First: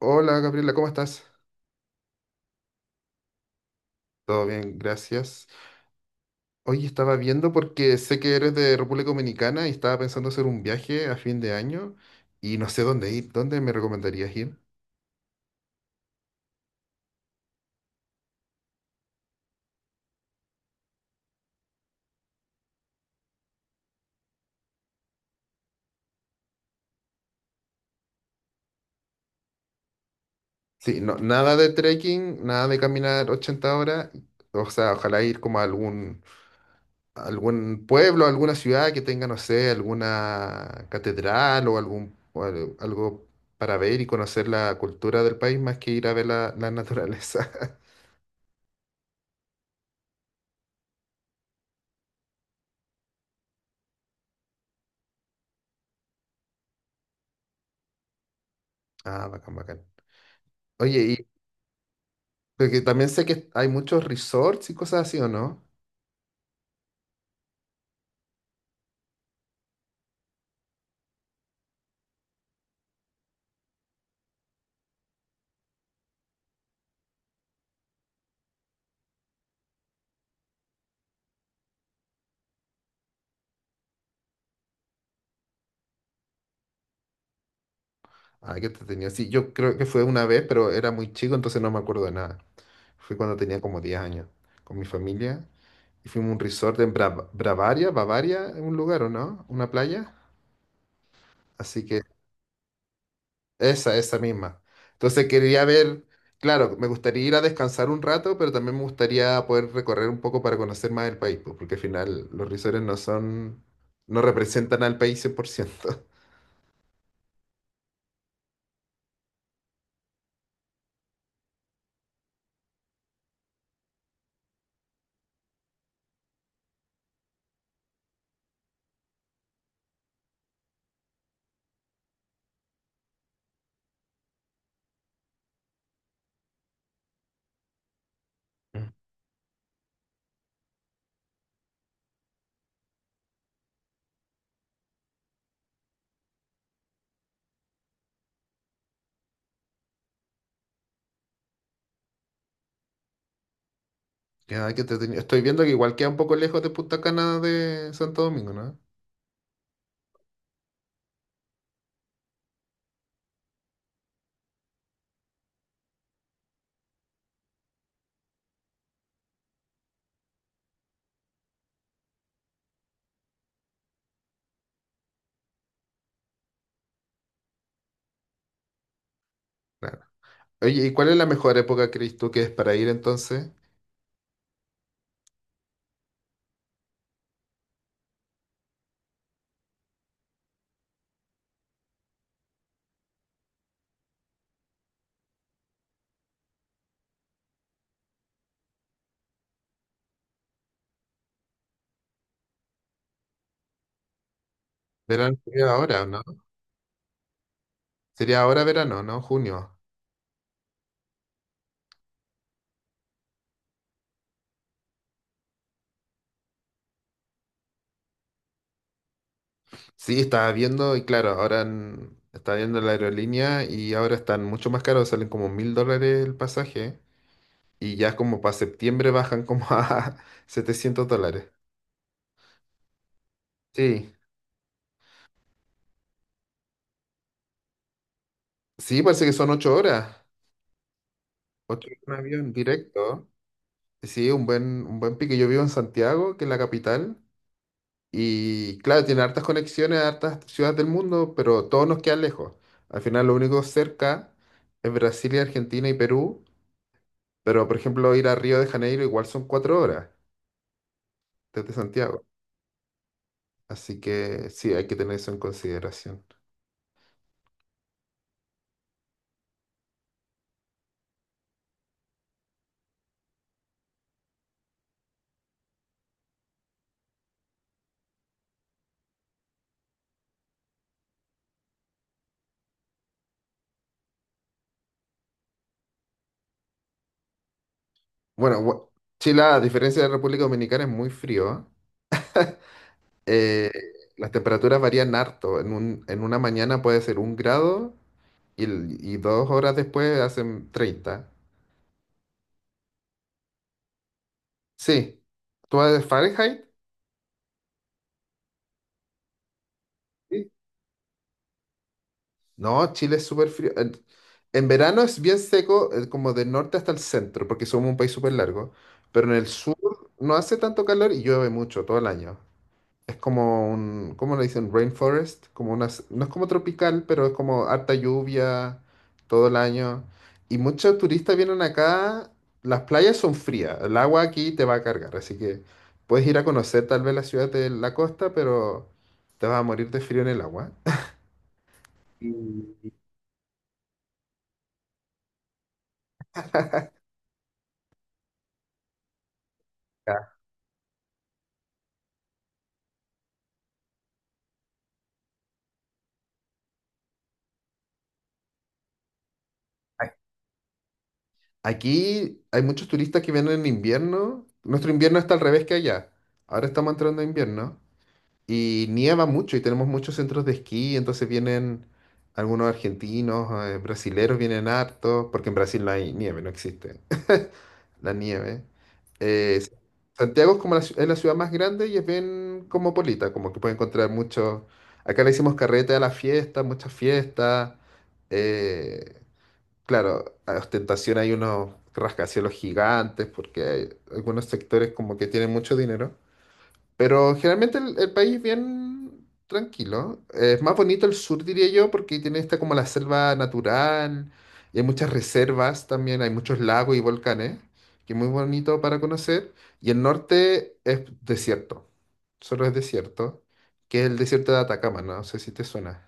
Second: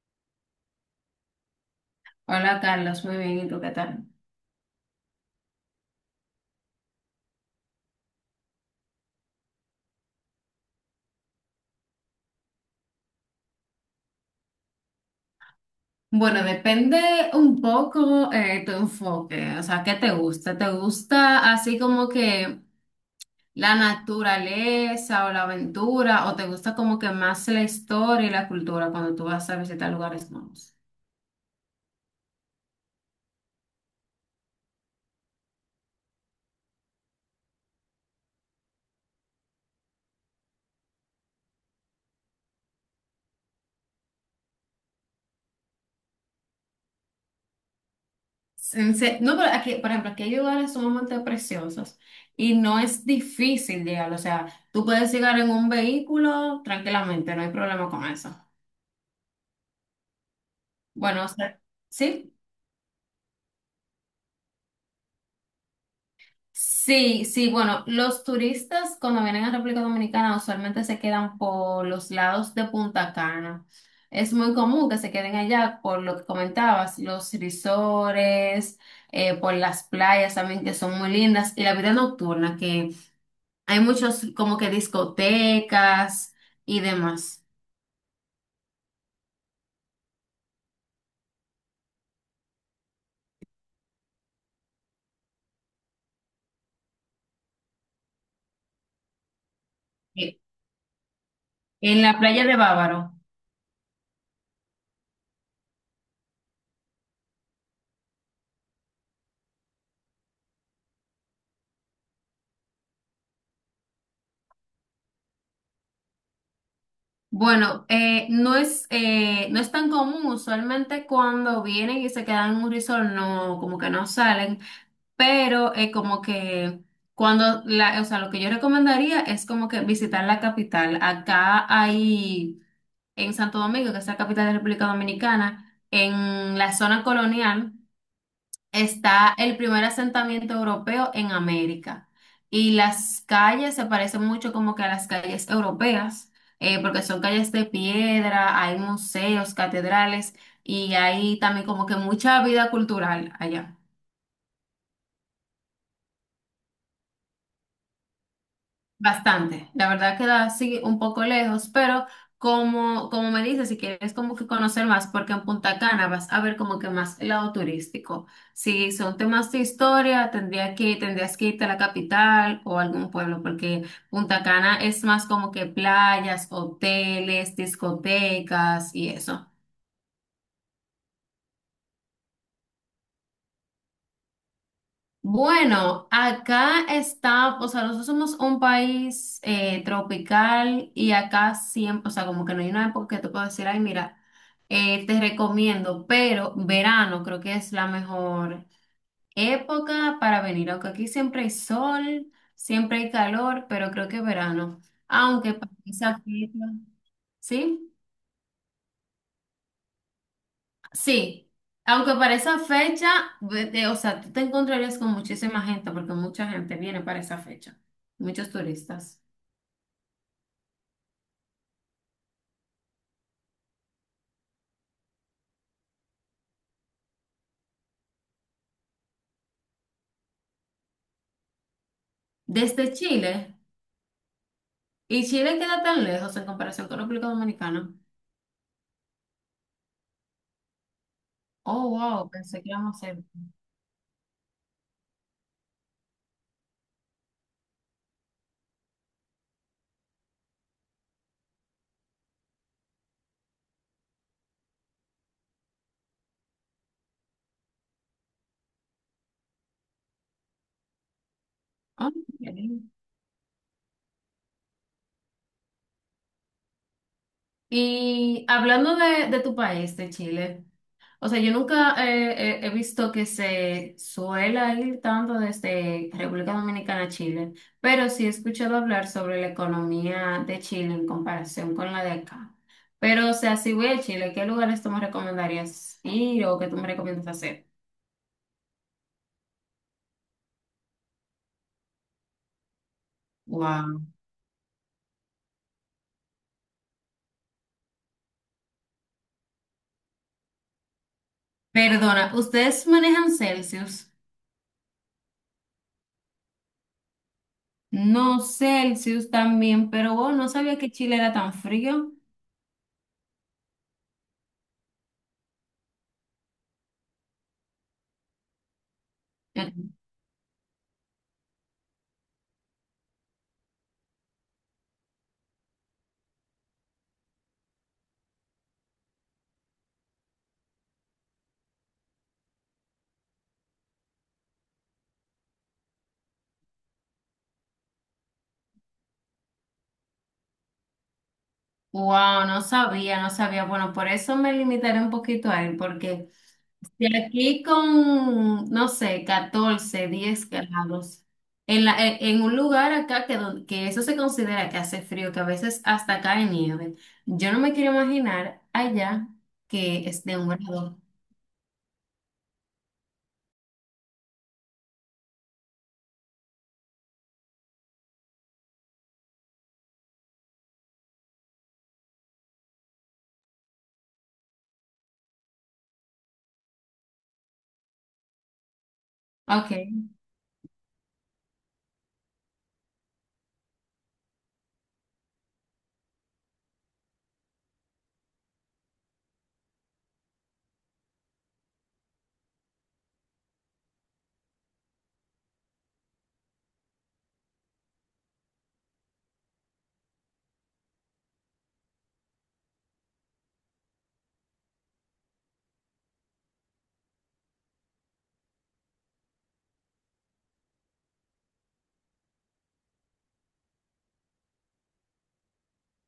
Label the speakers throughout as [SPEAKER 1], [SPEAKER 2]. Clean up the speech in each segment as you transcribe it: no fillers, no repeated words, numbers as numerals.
[SPEAKER 1] Hola Gabriela, ¿cómo estás?
[SPEAKER 2] Hola Carlos, muy bien, ¿y tú qué tal?
[SPEAKER 1] Todo bien, gracias. Hoy estaba viendo porque sé que eres de República Dominicana y estaba pensando hacer un viaje a fin de año y no sé dónde ir. ¿Dónde me recomendarías ir?
[SPEAKER 2] Bueno, depende un poco tu enfoque, o sea, ¿qué te gusta? ¿Te gusta así como que la naturaleza o la aventura o te gusta como que más la historia y la cultura cuando tú vas a visitar lugares nuevos?
[SPEAKER 1] Sí, no, nada de trekking, nada de caminar 80 horas. O sea, ojalá ir como a algún pueblo, alguna ciudad que tenga, no sé, alguna catedral o algo para ver y conocer la cultura del país más que ir a ver la naturaleza.
[SPEAKER 2] No, pero aquí, por ejemplo, aquí hay lugares sumamente preciosos y no es difícil llegar, o sea, tú puedes llegar en un vehículo tranquilamente, no hay problema con eso.
[SPEAKER 1] Ah, bacán, bacán.
[SPEAKER 2] Bueno,
[SPEAKER 1] Oye.
[SPEAKER 2] o sea, ¿sí?
[SPEAKER 1] Porque también sé que hay muchos resorts y cosas así, ¿o no?
[SPEAKER 2] Sí, sí, bueno, los turistas cuando vienen a República Dominicana usualmente se quedan por los lados de Punta Cana. Es muy común que se queden allá por lo que comentabas, los risores, por las playas también que son muy lindas y la vida nocturna, que hay muchos como que discotecas y demás.
[SPEAKER 1] Ah, qué entretenido. Sí, yo creo que fue una vez, pero era muy chico, entonces no me acuerdo de nada. Fue cuando tenía como 10 años, con mi familia. Y fuimos a un resort en Bavaria, Bavaria, en un lugar, ¿o no? Una playa.
[SPEAKER 2] Eh,
[SPEAKER 1] Así que
[SPEAKER 2] En la playa de Bávaro.
[SPEAKER 1] esa misma. Entonces quería ver, claro, me gustaría ir a descansar un rato, pero también me gustaría poder recorrer un poco para conocer más el país, pues, porque al final los resorts no son, no representan al país 100%.
[SPEAKER 2] Bueno, no es, no es tan común, usualmente cuando vienen y se quedan en un resort, no, como que no salen, pero como que o sea, lo que yo recomendaría es como que visitar la capital. Acá hay, en Santo Domingo, que es la capital de la República Dominicana, en la zona colonial está el primer asentamiento europeo en América. Y las calles se parecen mucho como que a las calles europeas, porque son calles de piedra, hay museos, catedrales y hay también como que mucha vida cultural allá.
[SPEAKER 1] Ya, qué entretenido. Estoy viendo que igual queda un poco lejos de Punta Cana de Santo Domingo, ¿no?
[SPEAKER 2] Bastante, la verdad queda así un poco lejos, pero como me dices, si quieres como que conocer más, porque en Punta Cana vas a ver como que más el lado turístico. Si son temas de historia, tendrías que irte a la capital o a algún pueblo, porque Punta Cana es más como que playas, hoteles, discotecas y eso.
[SPEAKER 1] Claro. Oye, ¿y cuál es la mejor época, crees tú, que es para ir entonces?
[SPEAKER 2] Bueno, acá está, o sea, nosotros somos un país tropical y acá siempre, o sea, como que no hay una época que te puedo decir, ay, mira. Te recomiendo, pero verano creo que es la mejor época para venir, aunque aquí siempre hay sol, siempre hay calor, pero creo que verano,
[SPEAKER 1] Verano
[SPEAKER 2] aunque
[SPEAKER 1] sería
[SPEAKER 2] para
[SPEAKER 1] ahora, ¿o
[SPEAKER 2] esa
[SPEAKER 1] ¿no?
[SPEAKER 2] fecha, ¿sí?
[SPEAKER 1] Sería ahora verano, ¿no? Junio.
[SPEAKER 2] Sí, aunque para esa fecha, o sea, tú te encontrarías con muchísima gente, porque mucha gente viene para esa fecha, muchos turistas.
[SPEAKER 1] Sí, estaba viendo, y claro, ahora estaba viendo la aerolínea y ahora están mucho más caros, salen como $1,000 el pasaje y ya como para septiembre bajan como a $700.
[SPEAKER 2] Desde Chile,
[SPEAKER 1] Sí,
[SPEAKER 2] y Chile queda tan lejos en comparación con República Dominicana.
[SPEAKER 1] sí, parece que son 8 horas. Ocho
[SPEAKER 2] Oh,
[SPEAKER 1] horas en
[SPEAKER 2] wow,
[SPEAKER 1] avión
[SPEAKER 2] pensé que íbamos a
[SPEAKER 1] directo. Sí, un buen pique. Yo vivo en Santiago, que es la capital, y claro, tiene hartas conexiones a hartas ciudades del mundo, pero todos nos quedan lejos. Al final, lo único cerca es Brasil y Argentina y Perú, pero por ejemplo, ir a Río de Janeiro igual son 4 horas desde Santiago.
[SPEAKER 2] ser...
[SPEAKER 1] Así que sí, hay que tener eso en consideración.
[SPEAKER 2] Y hablando de tu país, de Chile, o sea, yo nunca he visto que se suela ir tanto desde República Dominicana a Chile, pero sí he escuchado hablar sobre la economía de Chile en comparación con la de acá. Pero, o sea, si voy a Chile, ¿qué lugares tú me recomendarías ir o qué tú me recomiendas hacer?
[SPEAKER 1] Bueno, Chile, a diferencia de la República Dominicana, es muy frío, ¿eh? Eh,
[SPEAKER 2] Wow.
[SPEAKER 1] las temperaturas varían harto. En una mañana puede ser un grado. Y 2 horas después hacen 30.
[SPEAKER 2] Perdona, ¿ustedes manejan Celsius?
[SPEAKER 1] Sí. ¿Tú vas de Fahrenheit?
[SPEAKER 2] No, Celsius también, pero wow, no
[SPEAKER 1] Sí.
[SPEAKER 2] sabía que Chile era tan frío.
[SPEAKER 1] No, Chile es súper frío. En verano es bien seco, como del norte hasta el centro, porque somos un país súper largo. Pero en el sur no hace tanto calor y llueve mucho todo el año. Es como un, ¿cómo le dicen? Rainforest, como unas, no es como tropical, pero es como harta lluvia todo el año. Y muchos turistas vienen acá, las playas son frías, el agua aquí te va a cargar, así que puedes ir a conocer tal vez la ciudad de la costa, pero te vas a morir de frío en el agua.
[SPEAKER 2] Wow, no
[SPEAKER 1] Y,
[SPEAKER 2] sabía, no sabía. Bueno, por eso me limitaré un poquito a él, porque de aquí con, no sé, 14
[SPEAKER 1] ya,
[SPEAKER 2] 10 grados, en en un lugar acá que, que eso se considera que hace frío, que a veces hasta cae nieve, yo no me quiero imaginar allá
[SPEAKER 1] a-
[SPEAKER 2] que es de un grado.
[SPEAKER 1] aquí hay muchos turistas que vienen en invierno, nuestro invierno está al revés que allá, ahora estamos entrando a invierno. Y nieva mucho y tenemos muchos centros de esquí, entonces vienen algunos argentinos, brasileros vienen hartos, porque en Brasil no hay nieve, no existe la nieve. Eh,
[SPEAKER 2] Ok.
[SPEAKER 1] Santiago es la ciudad más grande y es bien cosmopolita, como que puede encontrar muchos. Acá le hicimos carrete a la fiesta, muchas fiestas. eh, claro, a ostentación hay unos rascacielos gigantes, porque hay algunos sectores como que tienen mucho dinero. Pero generalmente el país es bien tranquilo. Es más bonito el sur, diría yo, porque tiene esta como la selva natural. Y hay muchas reservas también, hay muchos lagos y volcanes, que es muy bonito para conocer. Y el norte es desierto, solo es desierto, que es el desierto de Atacama. No sé si te suena.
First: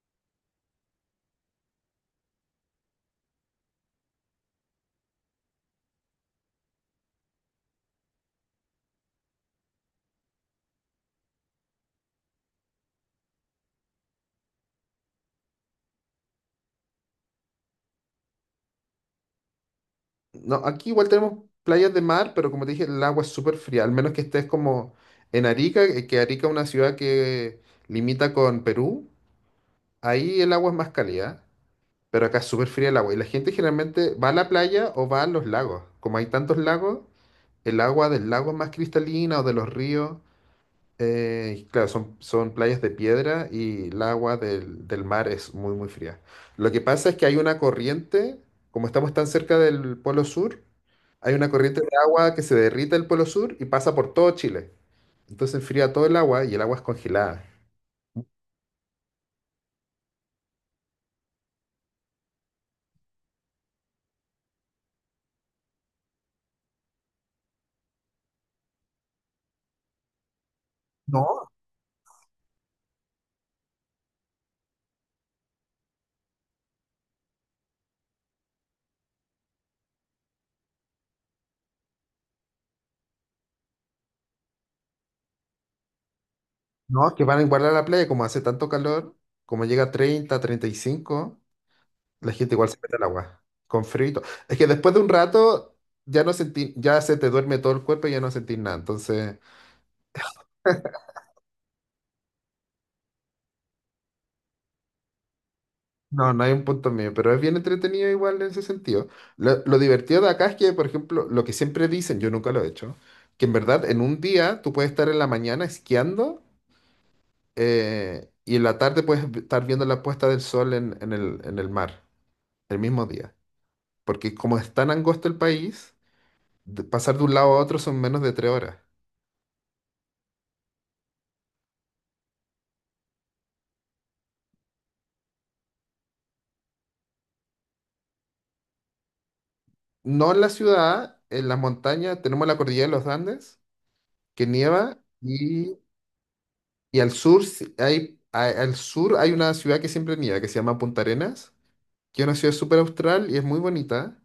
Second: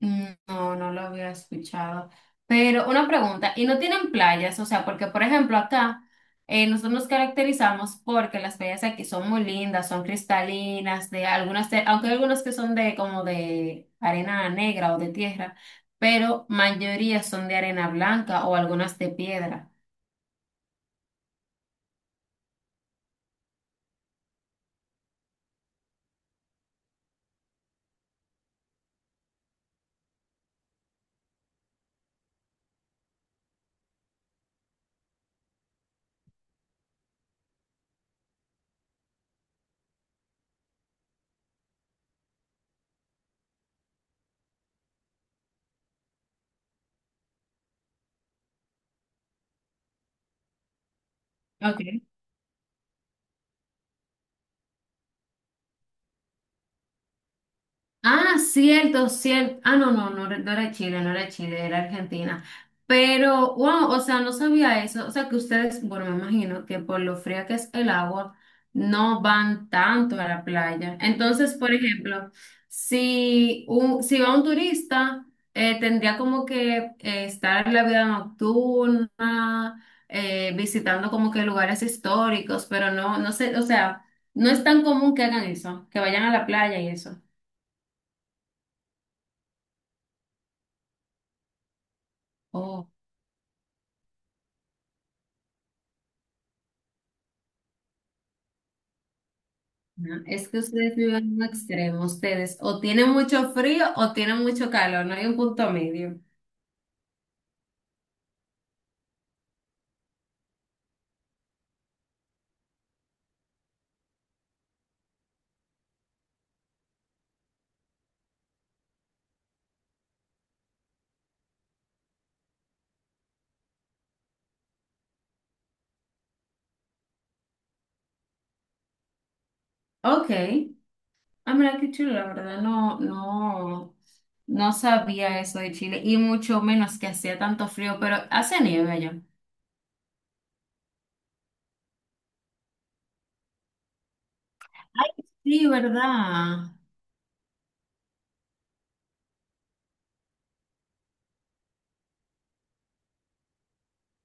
[SPEAKER 2] Mm, no, no lo había escuchado. Pero una pregunta, ¿y no tienen playas? O sea, porque por ejemplo acá nosotros nos caracterizamos porque las playas aquí son muy lindas, son cristalinas, de algunas, de- aunque hay algunas que son de como de arena negra o de tierra, pero mayoría son de arena blanca o algunas de piedra.
[SPEAKER 1] No, aquí igual tenemos playas de mar, pero como te dije, el agua es súper fría, al menos que estés como en Arica, que Arica es una ciudad que limita con Perú, ahí el agua es más cálida. Pero acá es súper fría el agua. Y la gente generalmente va a la playa o va a los lagos. Como hay tantos lagos, el agua del lago es más cristalina o de los ríos. Y claro, son playas de piedra y el agua del mar es muy, muy fría. Lo que pasa es que hay una corriente, como estamos tan cerca del Polo Sur, hay una corriente de
[SPEAKER 2] Ok.
[SPEAKER 1] agua que se derrite el Polo Sur y pasa por todo Chile. Entonces enfría todo el agua y el agua es congelada.
[SPEAKER 2] Ah, cierto, cierto. Ah, no, no, no, no era Chile, no era Chile, era Argentina. Pero, wow, o sea, no sabía eso. O sea, que ustedes, bueno, me imagino que por lo fría que es el agua, no van tanto a la playa.
[SPEAKER 1] No,
[SPEAKER 2] Entonces, por ejemplo, si va un turista, tendría como que estar en la vida nocturna, visitando como que lugares históricos, pero no, no sé, o sea, no es tan común que hagan eso, que vayan a la playa y
[SPEAKER 1] no,
[SPEAKER 2] eso.
[SPEAKER 1] que van a igualar a la playa, como hace tanto calor, como llega a 30, 35. La gente igual se
[SPEAKER 2] Oh.
[SPEAKER 1] mete al agua, con frío y todo. Es que después de un rato ya no sentí, ya se te duerme todo el cuerpo y ya no sentís nada. Entonces,
[SPEAKER 2] No, es que ustedes viven en un extremo, ustedes o tienen mucho frío o tienen mucho calor, no hay un punto medio.
[SPEAKER 1] no, no hay un punto medio, pero es bien entretenido igual en ese sentido. Lo divertido de acá es que, por ejemplo, lo que siempre dicen, yo nunca lo he hecho, que en verdad en un día tú puedes estar en la mañana esquiando, y en la tarde puedes estar viendo la puesta del sol en el mar, el mismo día. Porque como es tan angosto el país, pasar de un lado a otro son menos de 3 horas.
[SPEAKER 2] Ok, ah, mira qué chulo, la verdad, no, no, no sabía eso de Chile y mucho menos que hacía tanto frío, pero hace nieve allá.
[SPEAKER 1] No en la ciudad, en las montañas tenemos la cordillera de los Andes, que nieva,
[SPEAKER 2] Ay, sí,
[SPEAKER 1] y,
[SPEAKER 2] ¿verdad?
[SPEAKER 1] y al sur hay una ciudad que siempre nieva, que se llama Punta Arenas, que es una ciudad súper austral y es muy bonita.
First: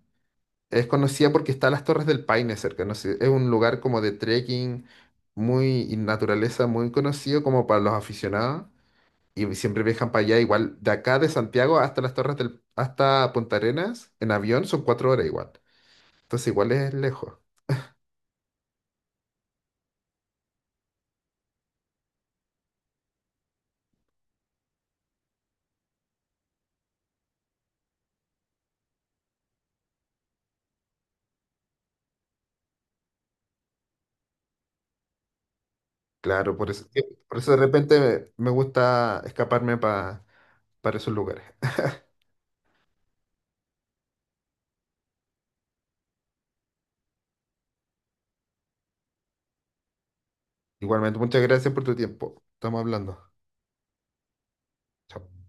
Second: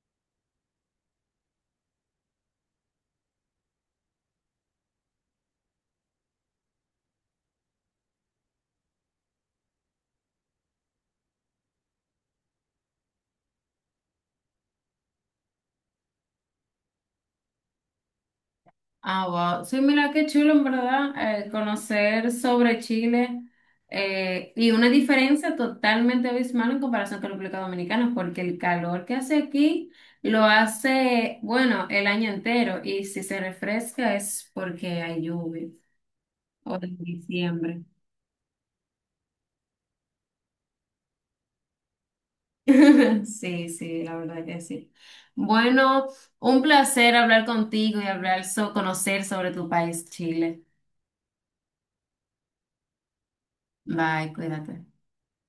[SPEAKER 1] Es conocida porque está las Torres del Paine cerca, no sé, es un lugar como de trekking, muy y naturaleza, muy conocido como para los aficionados, y siempre viajan para allá, igual de acá de Santiago hasta las Torres del, hasta Punta Arenas, en avión son 4 horas igual, entonces igual es lejos.
[SPEAKER 2] Ah, wow. Sí, mira qué chulo, en verdad, conocer sobre Chile y una diferencia totalmente abismal en comparación con República Dominicana, porque el calor que hace aquí lo hace, bueno, el año entero y si se refresca es porque hay lluvia
[SPEAKER 1] Claro, por
[SPEAKER 2] o
[SPEAKER 1] eso,
[SPEAKER 2] en
[SPEAKER 1] por eso de
[SPEAKER 2] diciembre.
[SPEAKER 1] repente me gusta escaparme para esos lugares.
[SPEAKER 2] Sí, sí, la verdad que sí. Bueno, un placer hablar contigo y hablar, conocer sobre tu país, Chile.
[SPEAKER 1] Igualmente, muchas gracias por tu tiempo. Estamos hablando.
[SPEAKER 2] Bye, cuídate.
[SPEAKER 1] Chao.